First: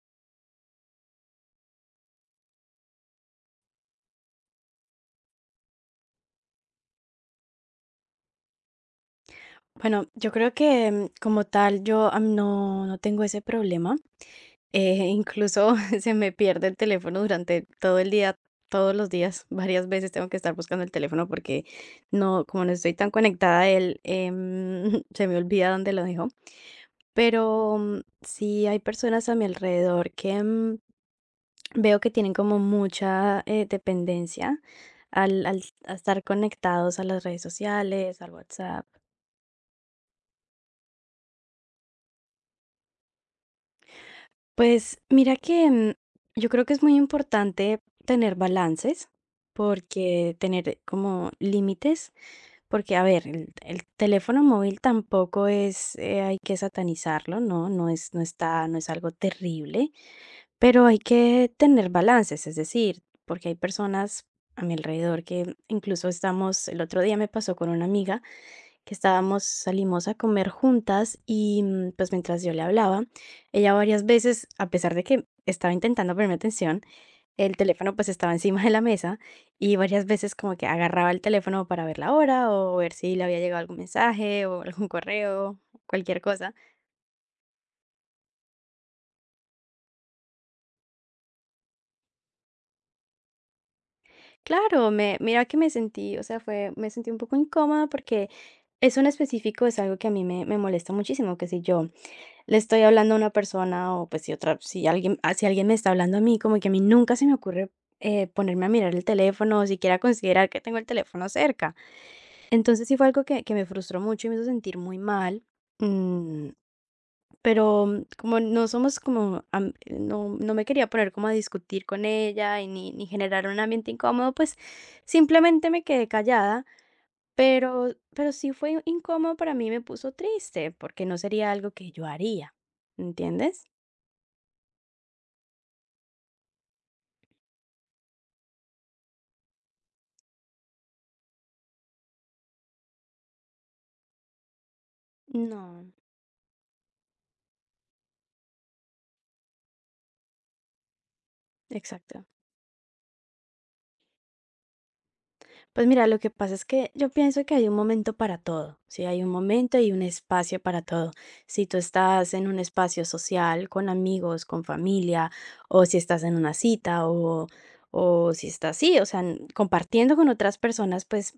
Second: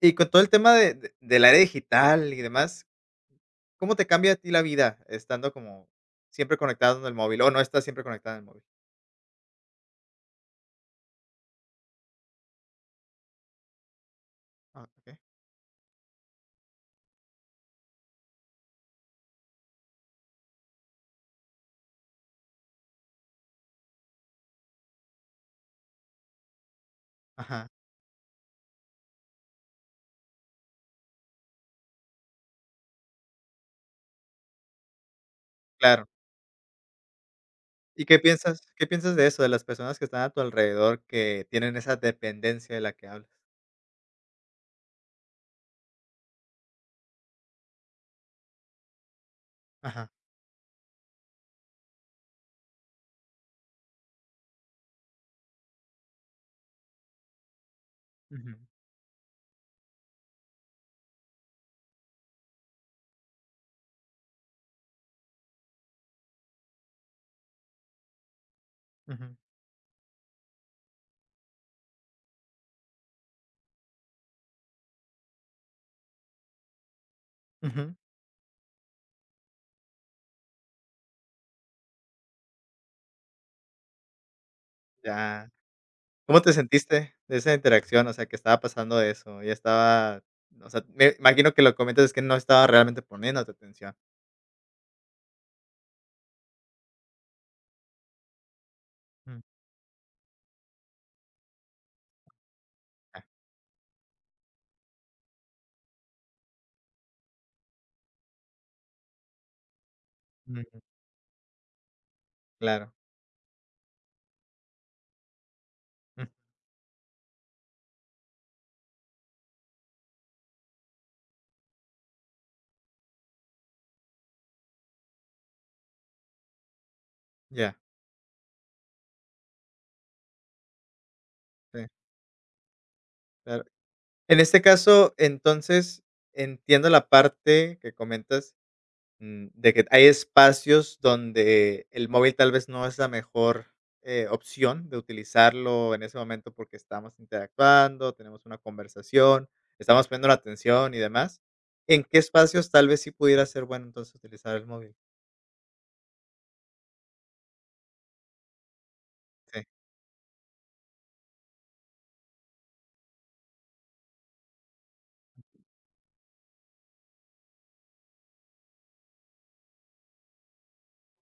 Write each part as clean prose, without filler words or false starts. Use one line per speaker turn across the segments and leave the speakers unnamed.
Y con todo el tema de del área digital y demás, ¿cómo te cambia a ti la vida estando como siempre conectado en el móvil, o no estás siempre conectado en el móvil?
Bueno, yo creo que como tal yo no, no tengo ese problema.
Ah, okey.
Incluso se me pierde el teléfono durante todo el día, todos los días, varias veces tengo que estar buscando el teléfono porque no, como no estoy tan conectada a él, se me olvida dónde lo dejo.
Ajá,
Pero sí hay personas a mi alrededor que veo que tienen como mucha dependencia al, al a
claro.
estar conectados a las redes
¿Y qué
sociales, al
piensas
WhatsApp.
qué piensas de eso, de las personas que están a tu alrededor que tienen esa dependencia de la que hablas?
Pues mira que yo creo que es muy importante tener balances,
Ajá.
porque tener como límites, porque a ver, el teléfono móvil tampoco es, hay que satanizarlo, ¿no? No es, no
Ujú,
está, no es algo terrible, pero hay que tener balances, es decir, porque hay personas a mi alrededor que incluso estamos, el otro día me pasó con una amiga que
ujú,
estábamos salimos a comer juntas y, pues, mientras yo le hablaba, ella varias veces, a pesar de que estaba intentando ponerme atención, el
ujú.
teléfono, pues, estaba encima de la mesa, y varias veces como que agarraba el teléfono para ver la hora, o ver si le había llegado algún mensaje, o algún
Ya.
correo, cualquier
¿Cómo te
cosa.
sentiste de esa interacción? O sea, que estaba pasando eso, ya estaba, o sea, me imagino que lo comentas es que no estaba realmente poniéndote atención.
Claro, me mira que me sentí, o sea, fue me sentí un poco incómoda porque eso en
Mm,
específico es algo que a mí me molesta muchísimo, que si yo le estoy hablando a
ya.
una persona o pues si otra, si alguien me está hablando a mí, como que a mí nunca se me ocurre ponerme a mirar el teléfono o siquiera considerar que tengo
Ujú,
el teléfono cerca. Entonces
claro.
sí fue algo que me frustró mucho y me hizo sentir muy mal.
Mm,
mm, pero como no somos como, no, no me quería poner como a discutir con ella y ni, ni generar un ambiente incómodo, pues simplemente me quedé callada.
ya,
Pero, pero sí fue incómodo para mí, me puso triste, porque no sería algo
sí,
que yo haría,
claro.
¿entiendes?
En este caso, entonces, entiendo la parte que comentas, de que hay espacios donde el móvil tal vez no es la mejor, opción de
No,
utilizarlo en ese momento, porque estamos interactuando, tenemos una conversación, estamos poniendo la atención y demás. ¿En qué
exacto.
espacios tal vez sí pudiera ser bueno entonces utilizar el móvil?
Pues mira, lo que pasa es que yo pienso que hay un momento para todo, ¿sí? Hay un
Sí.
momento y un espacio para todo. Si tú estás en un espacio social, con amigos, con familia, o si estás en una cita, o si estás así, o sea, compartiendo con otras personas, pues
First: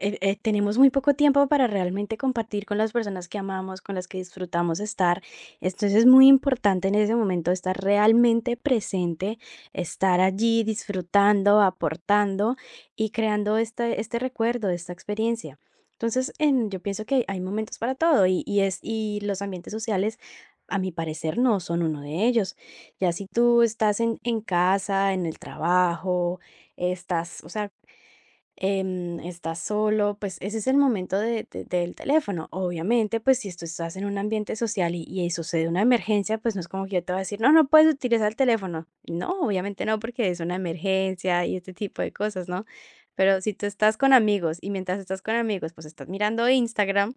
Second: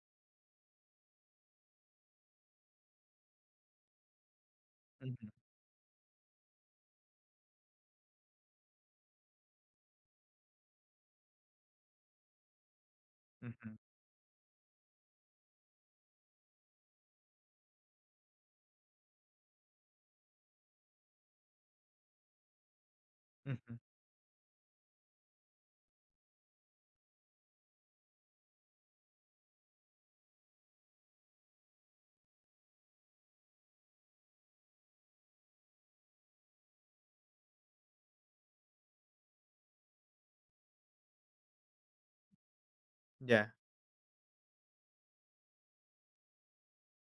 tenemos muy poco tiempo para realmente compartir con las personas que amamos, con las que disfrutamos
Ujú,
estar. Entonces es muy importante en ese momento estar realmente presente, estar allí disfrutando, aportando y creando
ujú,
este recuerdo, esta experiencia. Entonces, yo pienso que hay momentos para todo y los ambientes sociales, a mi parecer, no son uno de ellos. Ya si tú
ujú,
estás en casa, en el trabajo, estás, o sea, estás solo, pues ese es el momento del teléfono. Obviamente, pues si tú estás en un ambiente social y sucede una emergencia, pues no es como que yo te voy a decir, no, no puedes utilizar el teléfono. No, obviamente no, porque es una emergencia y este tipo de cosas, ¿no? Pero
ya.
si tú estás con amigos y mientras estás con amigos, pues estás mirando Instagram,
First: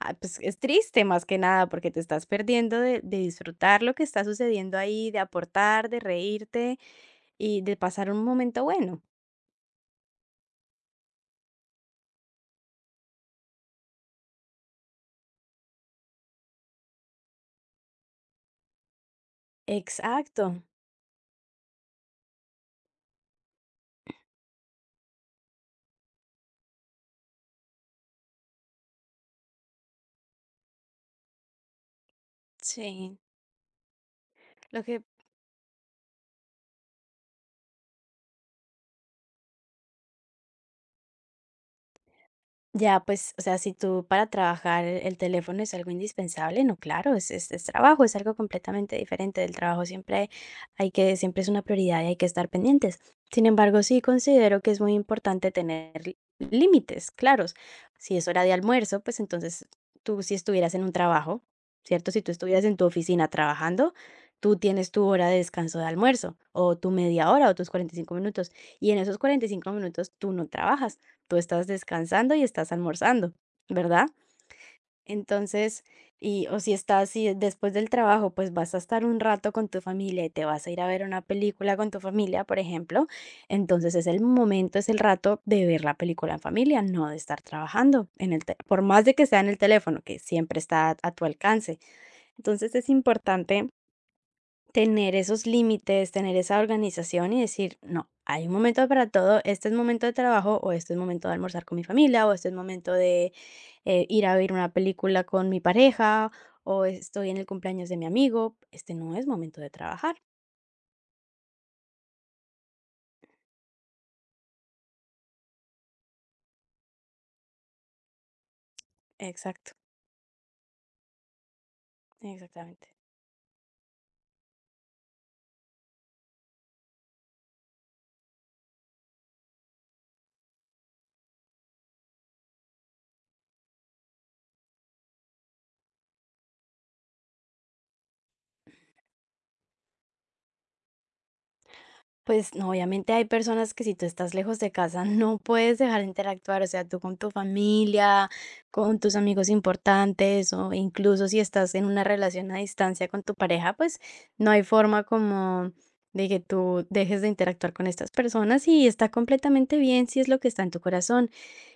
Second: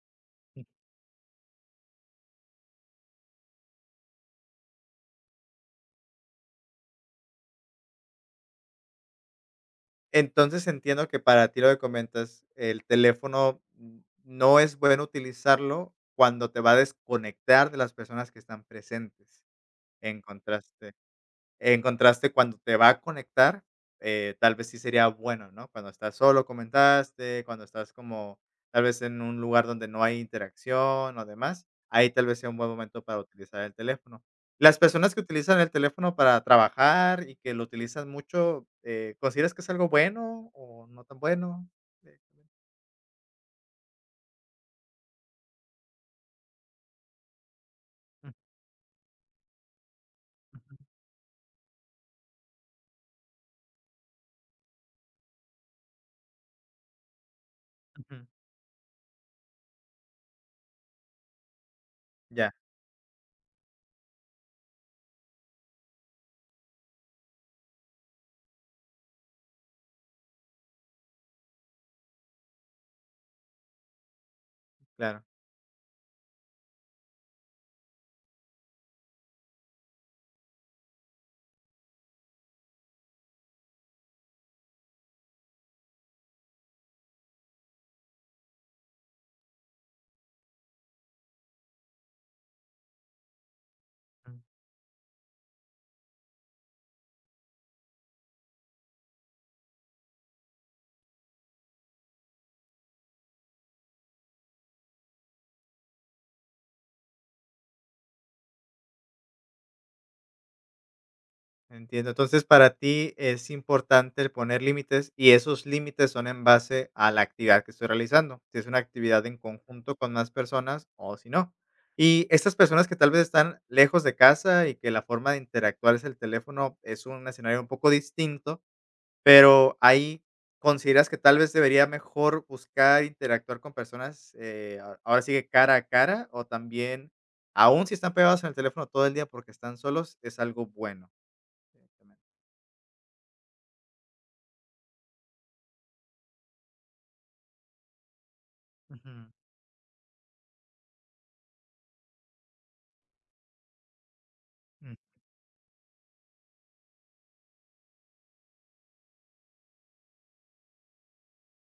ah, pues es triste más que nada porque te estás perdiendo de disfrutar lo que está sucediendo ahí, de aportar, de reírte y de pasar un momento bueno.
Entonces entiendo que para ti lo que comentas, el teléfono no es bueno utilizarlo cuando te va a desconectar de las personas que están presentes. En
Exacto,
contraste. Encontraste cuando te va a conectar, tal vez sí sería bueno, ¿no? Cuando estás solo, comentaste, cuando estás como tal vez en un lugar donde no hay interacción o demás, ahí tal vez sea un buen momento
sí.
para utilizar el teléfono. Las
Lo que
personas que utilizan el teléfono para trabajar y que lo utilizan mucho, ¿consideras que es algo bueno o no tan bueno? Eh,
ya, pues, o sea, si tú para trabajar el teléfono es algo indispensable, no, claro, es trabajo, es
ujú,
algo completamente diferente del trabajo, siempre
ujú,
hay que siempre es una prioridad y hay que estar pendientes. Sin embargo, sí considero que es muy importante tener límites claros. Si
ujú.
es hora de almuerzo, pues, entonces tú si estuvieras en un trabajo, ¿cierto? Si tú
Ya,
estuvieras en tu oficina trabajando, tú tienes tu hora de descanso de almuerzo, o tu media hora, o tus 45 minutos, y en esos 45 minutos tú no trabajas. Tú estás descansando y estás almorzando, ¿verdad?
claro.
Entonces, y o si estás y después del trabajo, pues vas a estar un rato con tu familia y te vas a ir a ver una película con tu familia, por ejemplo, entonces es el momento, es el rato de ver la película en familia, no de estar trabajando por más de que sea en el teléfono, que siempre está a tu alcance. Entonces es importante tener esos límites, tener esa organización y decir: "No, hay un momento para todo, este es momento de trabajo, o este es momento de almorzar con mi familia, o este es momento de, ir a ver una película con mi pareja, o estoy en el cumpleaños de mi amigo, este no es momento de trabajar".
Entiendo. Entonces, para ti es importante el poner límites y esos límites son en base a la actividad que estoy realizando, si es una actividad en
Exacto,
conjunto con más personas o si no. Y estas personas
exactamente.
que tal vez están lejos de casa y que la forma de interactuar es el teléfono, es un escenario un poco distinto, pero ahí consideras que tal vez debería mejor buscar interactuar con personas, ahora sigue cara a cara o también, aún si están pegados en el teléfono todo el día porque están solos, es algo bueno.
Pues no, obviamente hay personas que si tú estás lejos de casa no puedes dejar de interactuar, o sea, tú con tu familia, con
Ujú,
tus amigos importantes o incluso si estás en una relación a distancia con tu pareja, pues no hay
mm,
forma como de que tú dejes de interactuar con estas personas y está completamente bien si es lo que está en tu corazón.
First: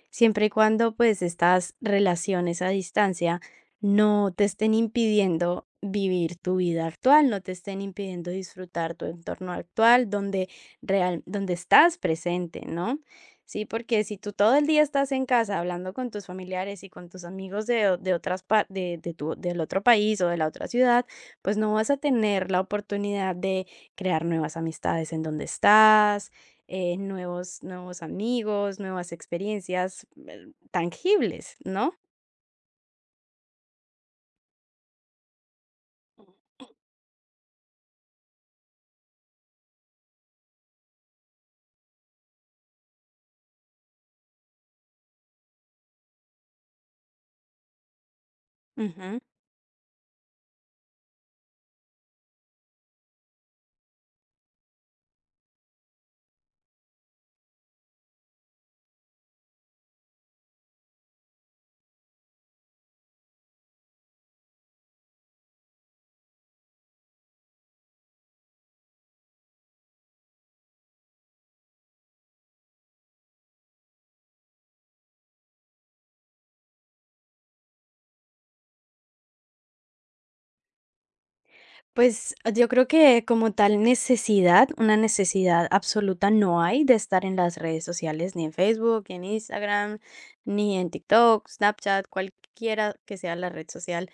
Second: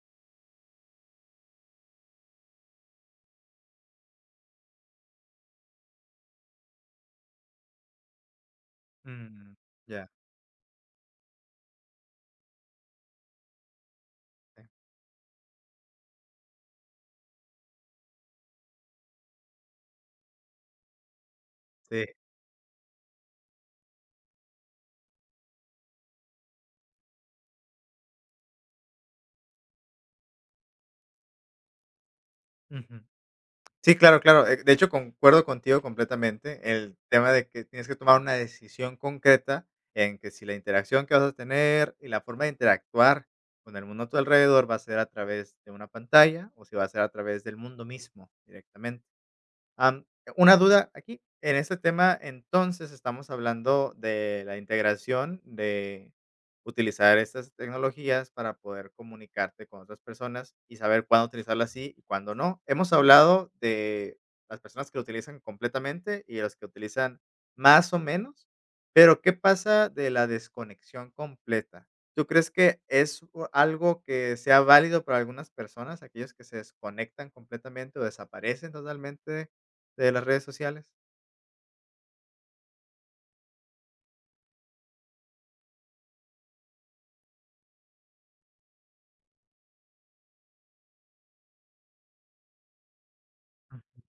Siempre y cuando, pues, estas relaciones a distancia no te estén impidiendo vivir tu vida actual, no te estén impidiendo disfrutar tu entorno
mm, ya,
actual donde estás presente, ¿no? Sí, porque si tú todo
eh,
el día estás en casa hablando con tus familiares y con tus amigos de o de otras par de tu del otro país o de la otra ciudad, pues, no vas a
sí,
tener la oportunidad de crear nuevas amistades en donde estás, nuevos amigos, nuevas experiencias tangibles, ¿no?
ujú. Sí, claro, claro. De hecho, concuerdo contigo completamente. El tema de que tienes que tomar una decisión concreta en que si la interacción que vas a tener y la forma de interactuar con el mundo a tu alrededor va a ser a través de una pantalla o si va a ser a través del mundo mismo directamente.
Ujú.
Am, una duda aquí, en este tema, entonces, estamos hablando de la integración, de utilizar estas tecnologías para poder comunicarte con otras personas y saber cuándo utilizarlas sí y cuándo no. Hemos hablado de las personas que lo utilizan completamente y los que utilizan más o menos, pero, ¿qué pasa de la desconexión completa? ¿Tú crees que es u algo que sea válido para algunas personas, aquellos que se desconectan completamente o desaparecen totalmente de las redes sociales?
Pues yo creo que como tal necesidad, una necesidad absoluta no hay de estar en las redes sociales, ni en Facebook, ni en Instagram, ni en TikTok, Snapchat, cualquiera que sea la red social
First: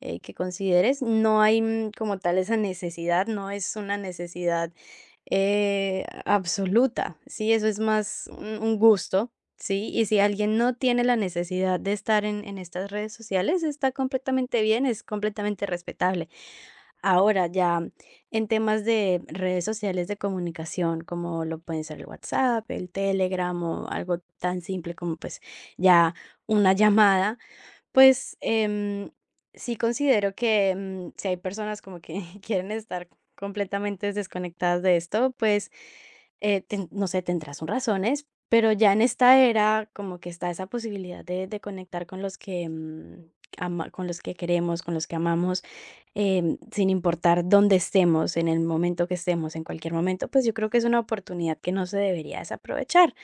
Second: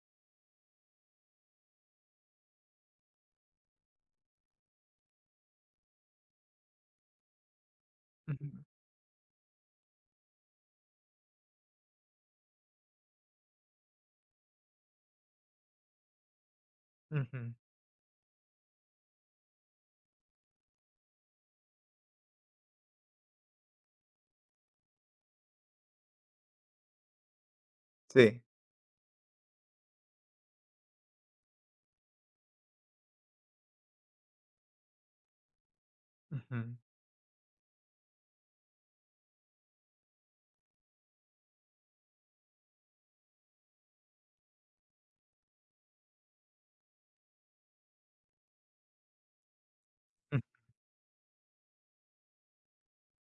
que consideres. No hay como tal esa necesidad, no es una necesidad absoluta, sí, eso es más
Ujú,
un gusto, ¿sí? Y si alguien no tiene la necesidad de estar en estas redes sociales, está completamente bien, es completamente respetable. Ahora,
ujú,
ya en temas de redes sociales de comunicación, como lo pueden ser el WhatsApp, el Telegram o algo tan simple como pues ya una llamada pues,
sí.
sí considero que, si hay personas como que quieren estar completamente desconectadas de esto, pues,
Ujú,
no sé, tendrás sus razones, pero ya en esta era como que está esa posibilidad de conectar con los que queremos, con los que amamos, sin importar dónde estemos, en el momento que estemos, en cualquier momento,
ujú.
pues yo creo que es una oportunidad que no se debería desaprovechar.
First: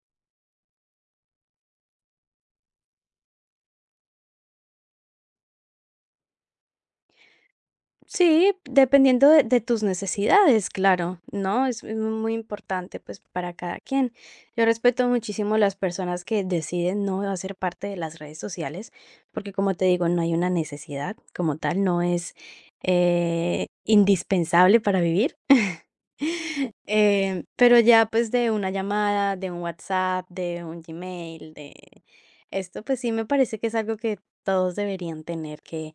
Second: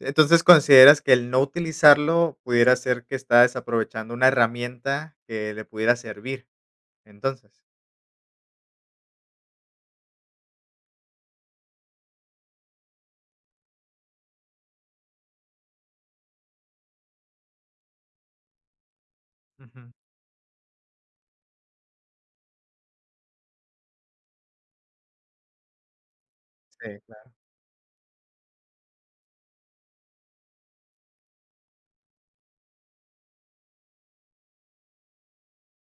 Entonces, ¿consideras que el no utilizarlo pudiera ser que está desaprovechando una herramienta que le pudiera servir, entonces?
Sí, dependiendo de tus necesidades, claro, ¿no? Es muy importante pues para cada quien. Yo respeto muchísimo las personas que deciden no hacer parte de las redes sociales, porque como te
Ujú.
digo, no hay una necesidad como tal, no es indispensable para vivir.
Sí, claro.
Pero ya pues de una llamada, de un WhatsApp, de un Gmail, de esto, pues sí me parece que es algo que todos deberían tener, que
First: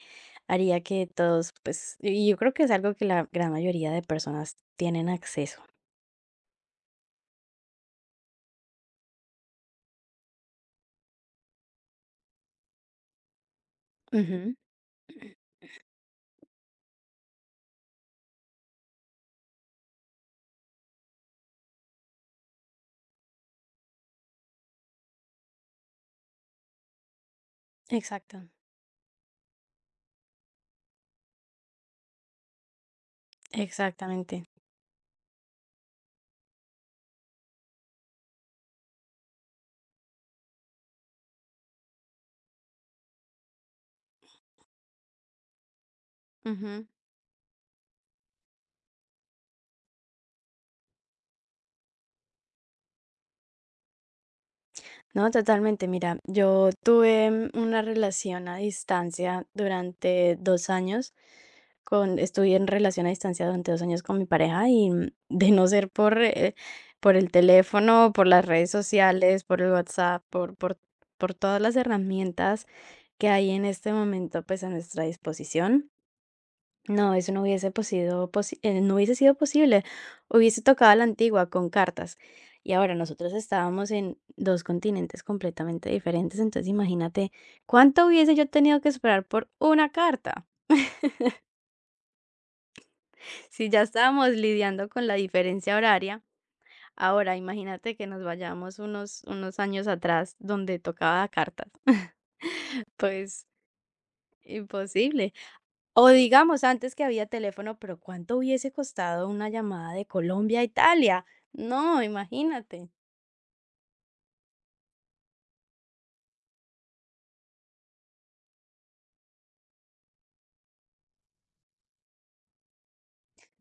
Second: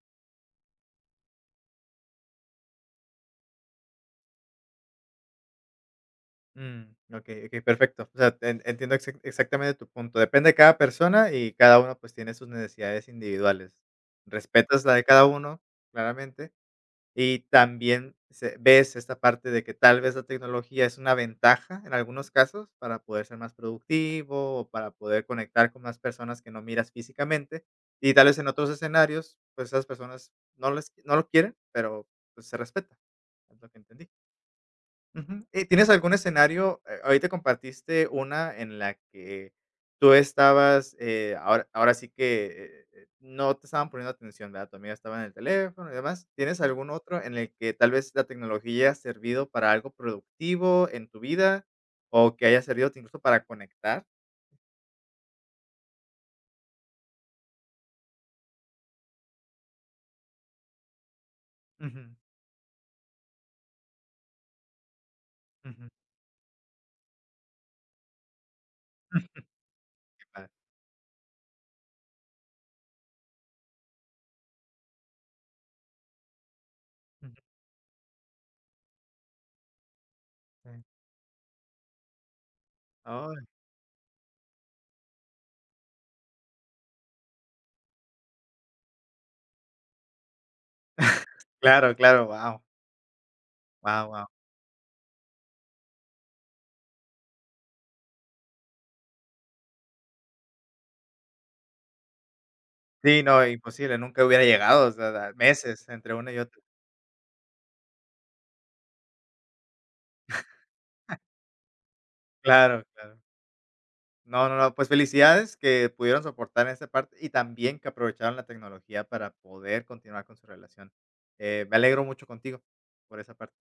haría que todos, pues, y yo creo que es algo que la gran mayoría de personas tienen acceso.
Mm. Okey, okey, perfecto. O sea, en entiendo exactamente tu punto. Depende de cada persona y cada uno, pues, tiene sus necesidades individuales.
Ujú,
Respetas la de cada uno, claramente. Y también se ves esta parte de que tal vez la tecnología es una ventaja en algunos casos para poder ser más productivo o para poder conectar con más personas que no miras físicamente. Y tal vez
exacto,
en otros escenarios, pues esas personas no, les, no lo quieren, pero pues, se respeta. Es lo que entendí.
exactamente.
Ujú. ¿Y tienes algún escenario? Ahorita compartiste una en la que tú estabas, ahora sí que, no te estaban poniendo atención, ¿verdad? Tu amiga estaba en el teléfono y demás. ¿Tienes
Ujú.
algún otro en el que tal vez la tecnología ha servido para algo productivo en tu vida, o que haya servido incluso para conectar?
No, totalmente. Mira, yo tuve una relación a distancia durante 2 años.
Ujú,
Con estuve en relación a distancia durante 2 años con mi pareja y, de no
ujú.
ser por el teléfono, por las redes sociales, por el WhatsApp,
Qué padre.
por todas las herramientas que hay en este momento, pues, a nuestra disposición, no, eso
Ujú,
no hubiese posido posi no hubiese sido posible. Hubiese
sí.
tocado a la antigua, con cartas. Y ahora
Oh,
nosotros estábamos en 2 continentes completamente diferentes, entonces imagínate cuánto hubiese yo tenido que esperar por una carta.
claro, claro, wow,
Si ya
wow, guau.
estábamos lidiando con la diferencia horaria, ahora imagínate que nos vayamos unos años atrás donde tocaba cartas.
Sí, no,
Pues
imposible, nunca hubiera llegado, o sea, da
imposible.
meses
O
entre una y otra.
digamos, antes que había teléfono, pero ¿cuánto hubiese costado una llamada de Colombia a Italia? No,
Claro,
imagínate.
claro. No, no, no, pues felicidades que pudieron soportar esa parte y también que aprovecharon la tecnología para poder continuar con su relación. Me alegro mucho contigo por esa parte.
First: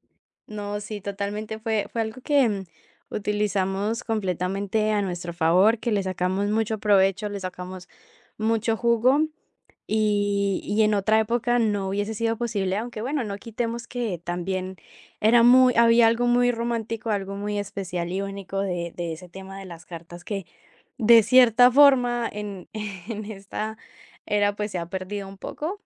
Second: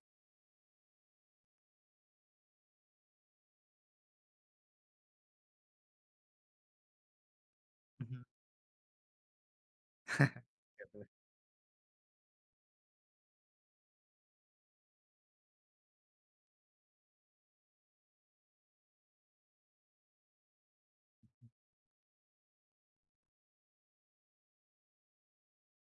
No, sí, totalmente fue algo que utilizamos completamente a nuestro favor, que le sacamos mucho provecho, le sacamos
Ujú.
mucho jugo. Y en otra época no hubiese sido posible, aunque bueno, no quitemos que también era muy había algo muy romántico, algo muy especial y único de ese tema de las cartas que, de cierta forma, en en esta era, pues, se ha perdido un poco,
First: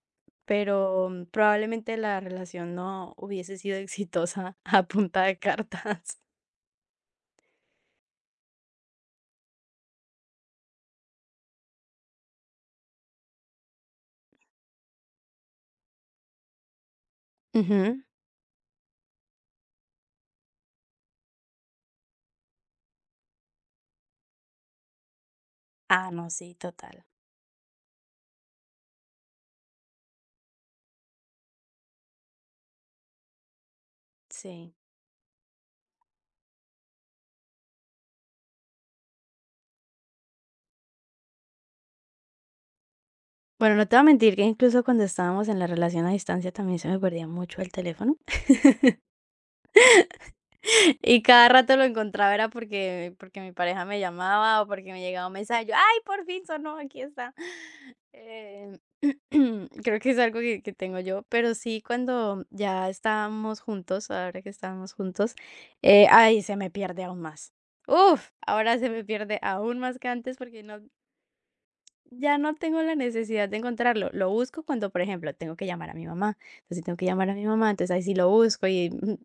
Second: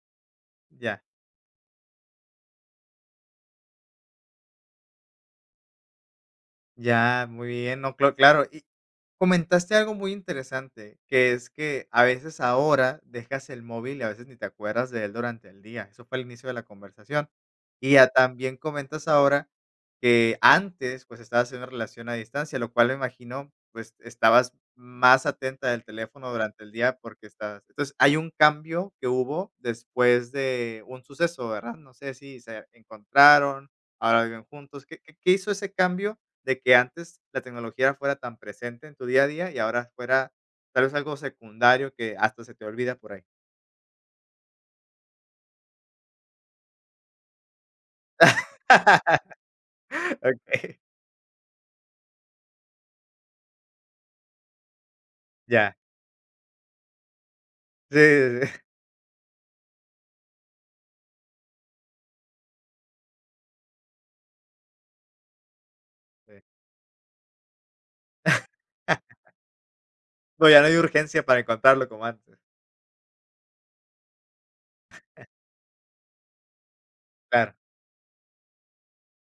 Ya.
pero probablemente la relación no hubiese sido exitosa a punta de cartas.
Ya, muy bien, no, clo claro. Y comentaste algo muy interesante, que es que a veces ahora dejas el móvil y a veces ni te acuerdas de él durante el día. Eso fue el inicio de la conversación. Y
Ujú.
ya también comentas ahora que antes, pues, estabas en una relación a distancia, lo cual me imagino, pues, estabas más atenta del
Ah,
teléfono
no, sí,
durante el día
total.
porque estabas entonces, hay un cambio que hubo después de un suceso, ¿verdad? No sé si se encontraron, ahora viven
Sí.
juntos. ¿Qué hizo ese cambio de que antes la tecnología fuera tan presente en tu día a día y ahora fuera tal vez algo secundario que hasta se te olvida por ahí.
Bueno, no te voy a mentir que incluso cuando estábamos en la relación a distancia también se me perdía mucho el teléfono.
Okey,
Y cada rato lo encontraba era porque mi pareja me llamaba o porque me llegaba un mensaje,
ya.
yo: "Ay, por fin sonó, aquí está".
Sí, sí, sí.
Eh, creo que es algo que tengo yo, pero sí, cuando ya estábamos juntos, ahora que estábamos juntos,
Sí.
ay, se me pierde aún más. Uf, ahora se me pierde aún más que antes
No, ya
porque
no hay
no
urgencia para encontrarlo como antes.
ya no tengo la necesidad de encontrarlo. Lo busco cuando, por ejemplo, tengo que llamar a mi mamá. Entonces, si tengo que llamar a mi
Claro,
mamá, entonces ahí sí lo busco y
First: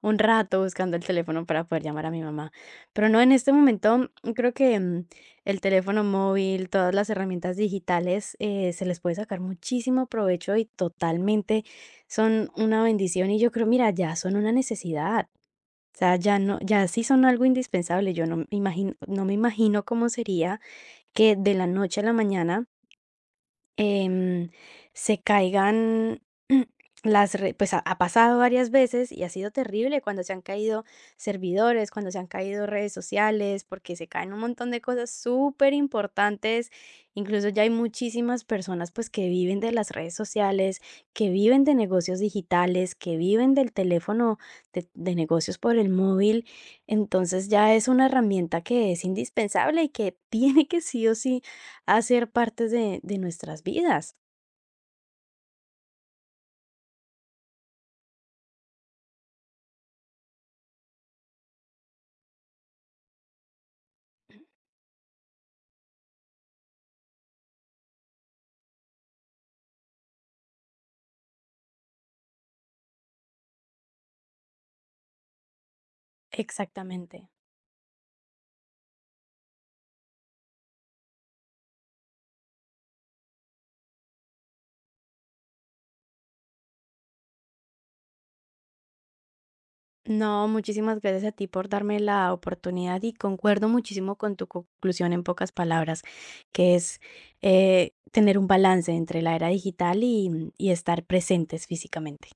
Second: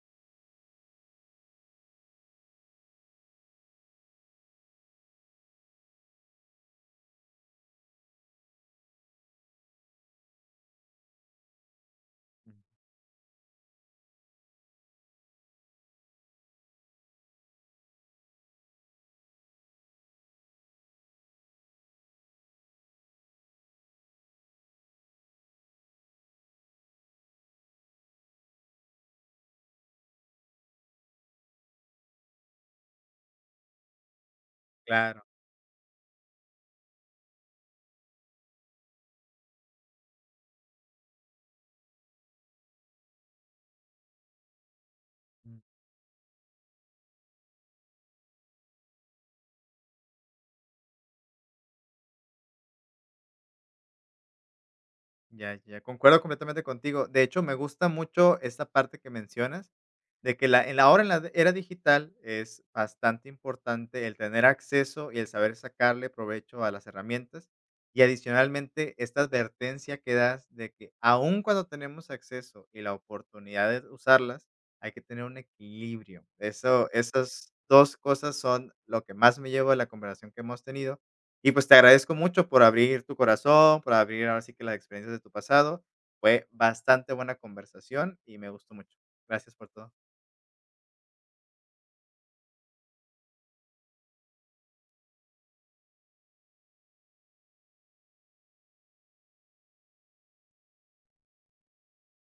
un rato buscando el teléfono para poder llamar a mi mamá. Pero no, en este momento creo que el teléfono móvil, todas las herramientas digitales, se les puede sacar muchísimo provecho y totalmente son una bendición. Y yo creo, mira, ya son una necesidad. O sea, ya no, ya sí son algo indispensable. Yo no me imagino, no me imagino cómo sería que de la noche a la mañana em, se caigan las re pues, ha pasado varias veces y ha sido terrible cuando se han caído servidores, cuando se han caído redes sociales, porque se caen un montón de cosas
claro.
superimportantes. Incluso ya hay muchísimas personas, pues, que viven de las redes sociales, que viven de negocios digitales, que viven del teléfono de negocios por el móvil. Entonces, ya es una herramienta que es indispensable y que tiene que sí o sí Hacer ser parte de nuestras vidas.
Ya, ya, concuerdo completamente contigo. De hecho, me gusta mucho esta parte que mencionas, de que la, en la ahora en la era digital es bastante importante el tener acceso y el saber sacarle provecho a las herramientas. Y adicionalmente, esta advertencia que das de que aun cuando tenemos acceso y la oportunidad de usarlas, hay que tener un equilibrio. Eso,
Exactamente.
esas dos cosas son lo que más me llevo de la conversación que hemos tenido y pues te agradezco mucho por abrir tu corazón, por abrir ahora sí que las experiencias de tu pasado. Fue bastante buena conversación y me gustó mucho. Gracias por todo.
No, muchísimas gracias a ti por darme la oportunidad y concuerdo muchísimo con tu conclusión en pocas palabras, que es tener un balance entre la era digital y estar presentes físicamente.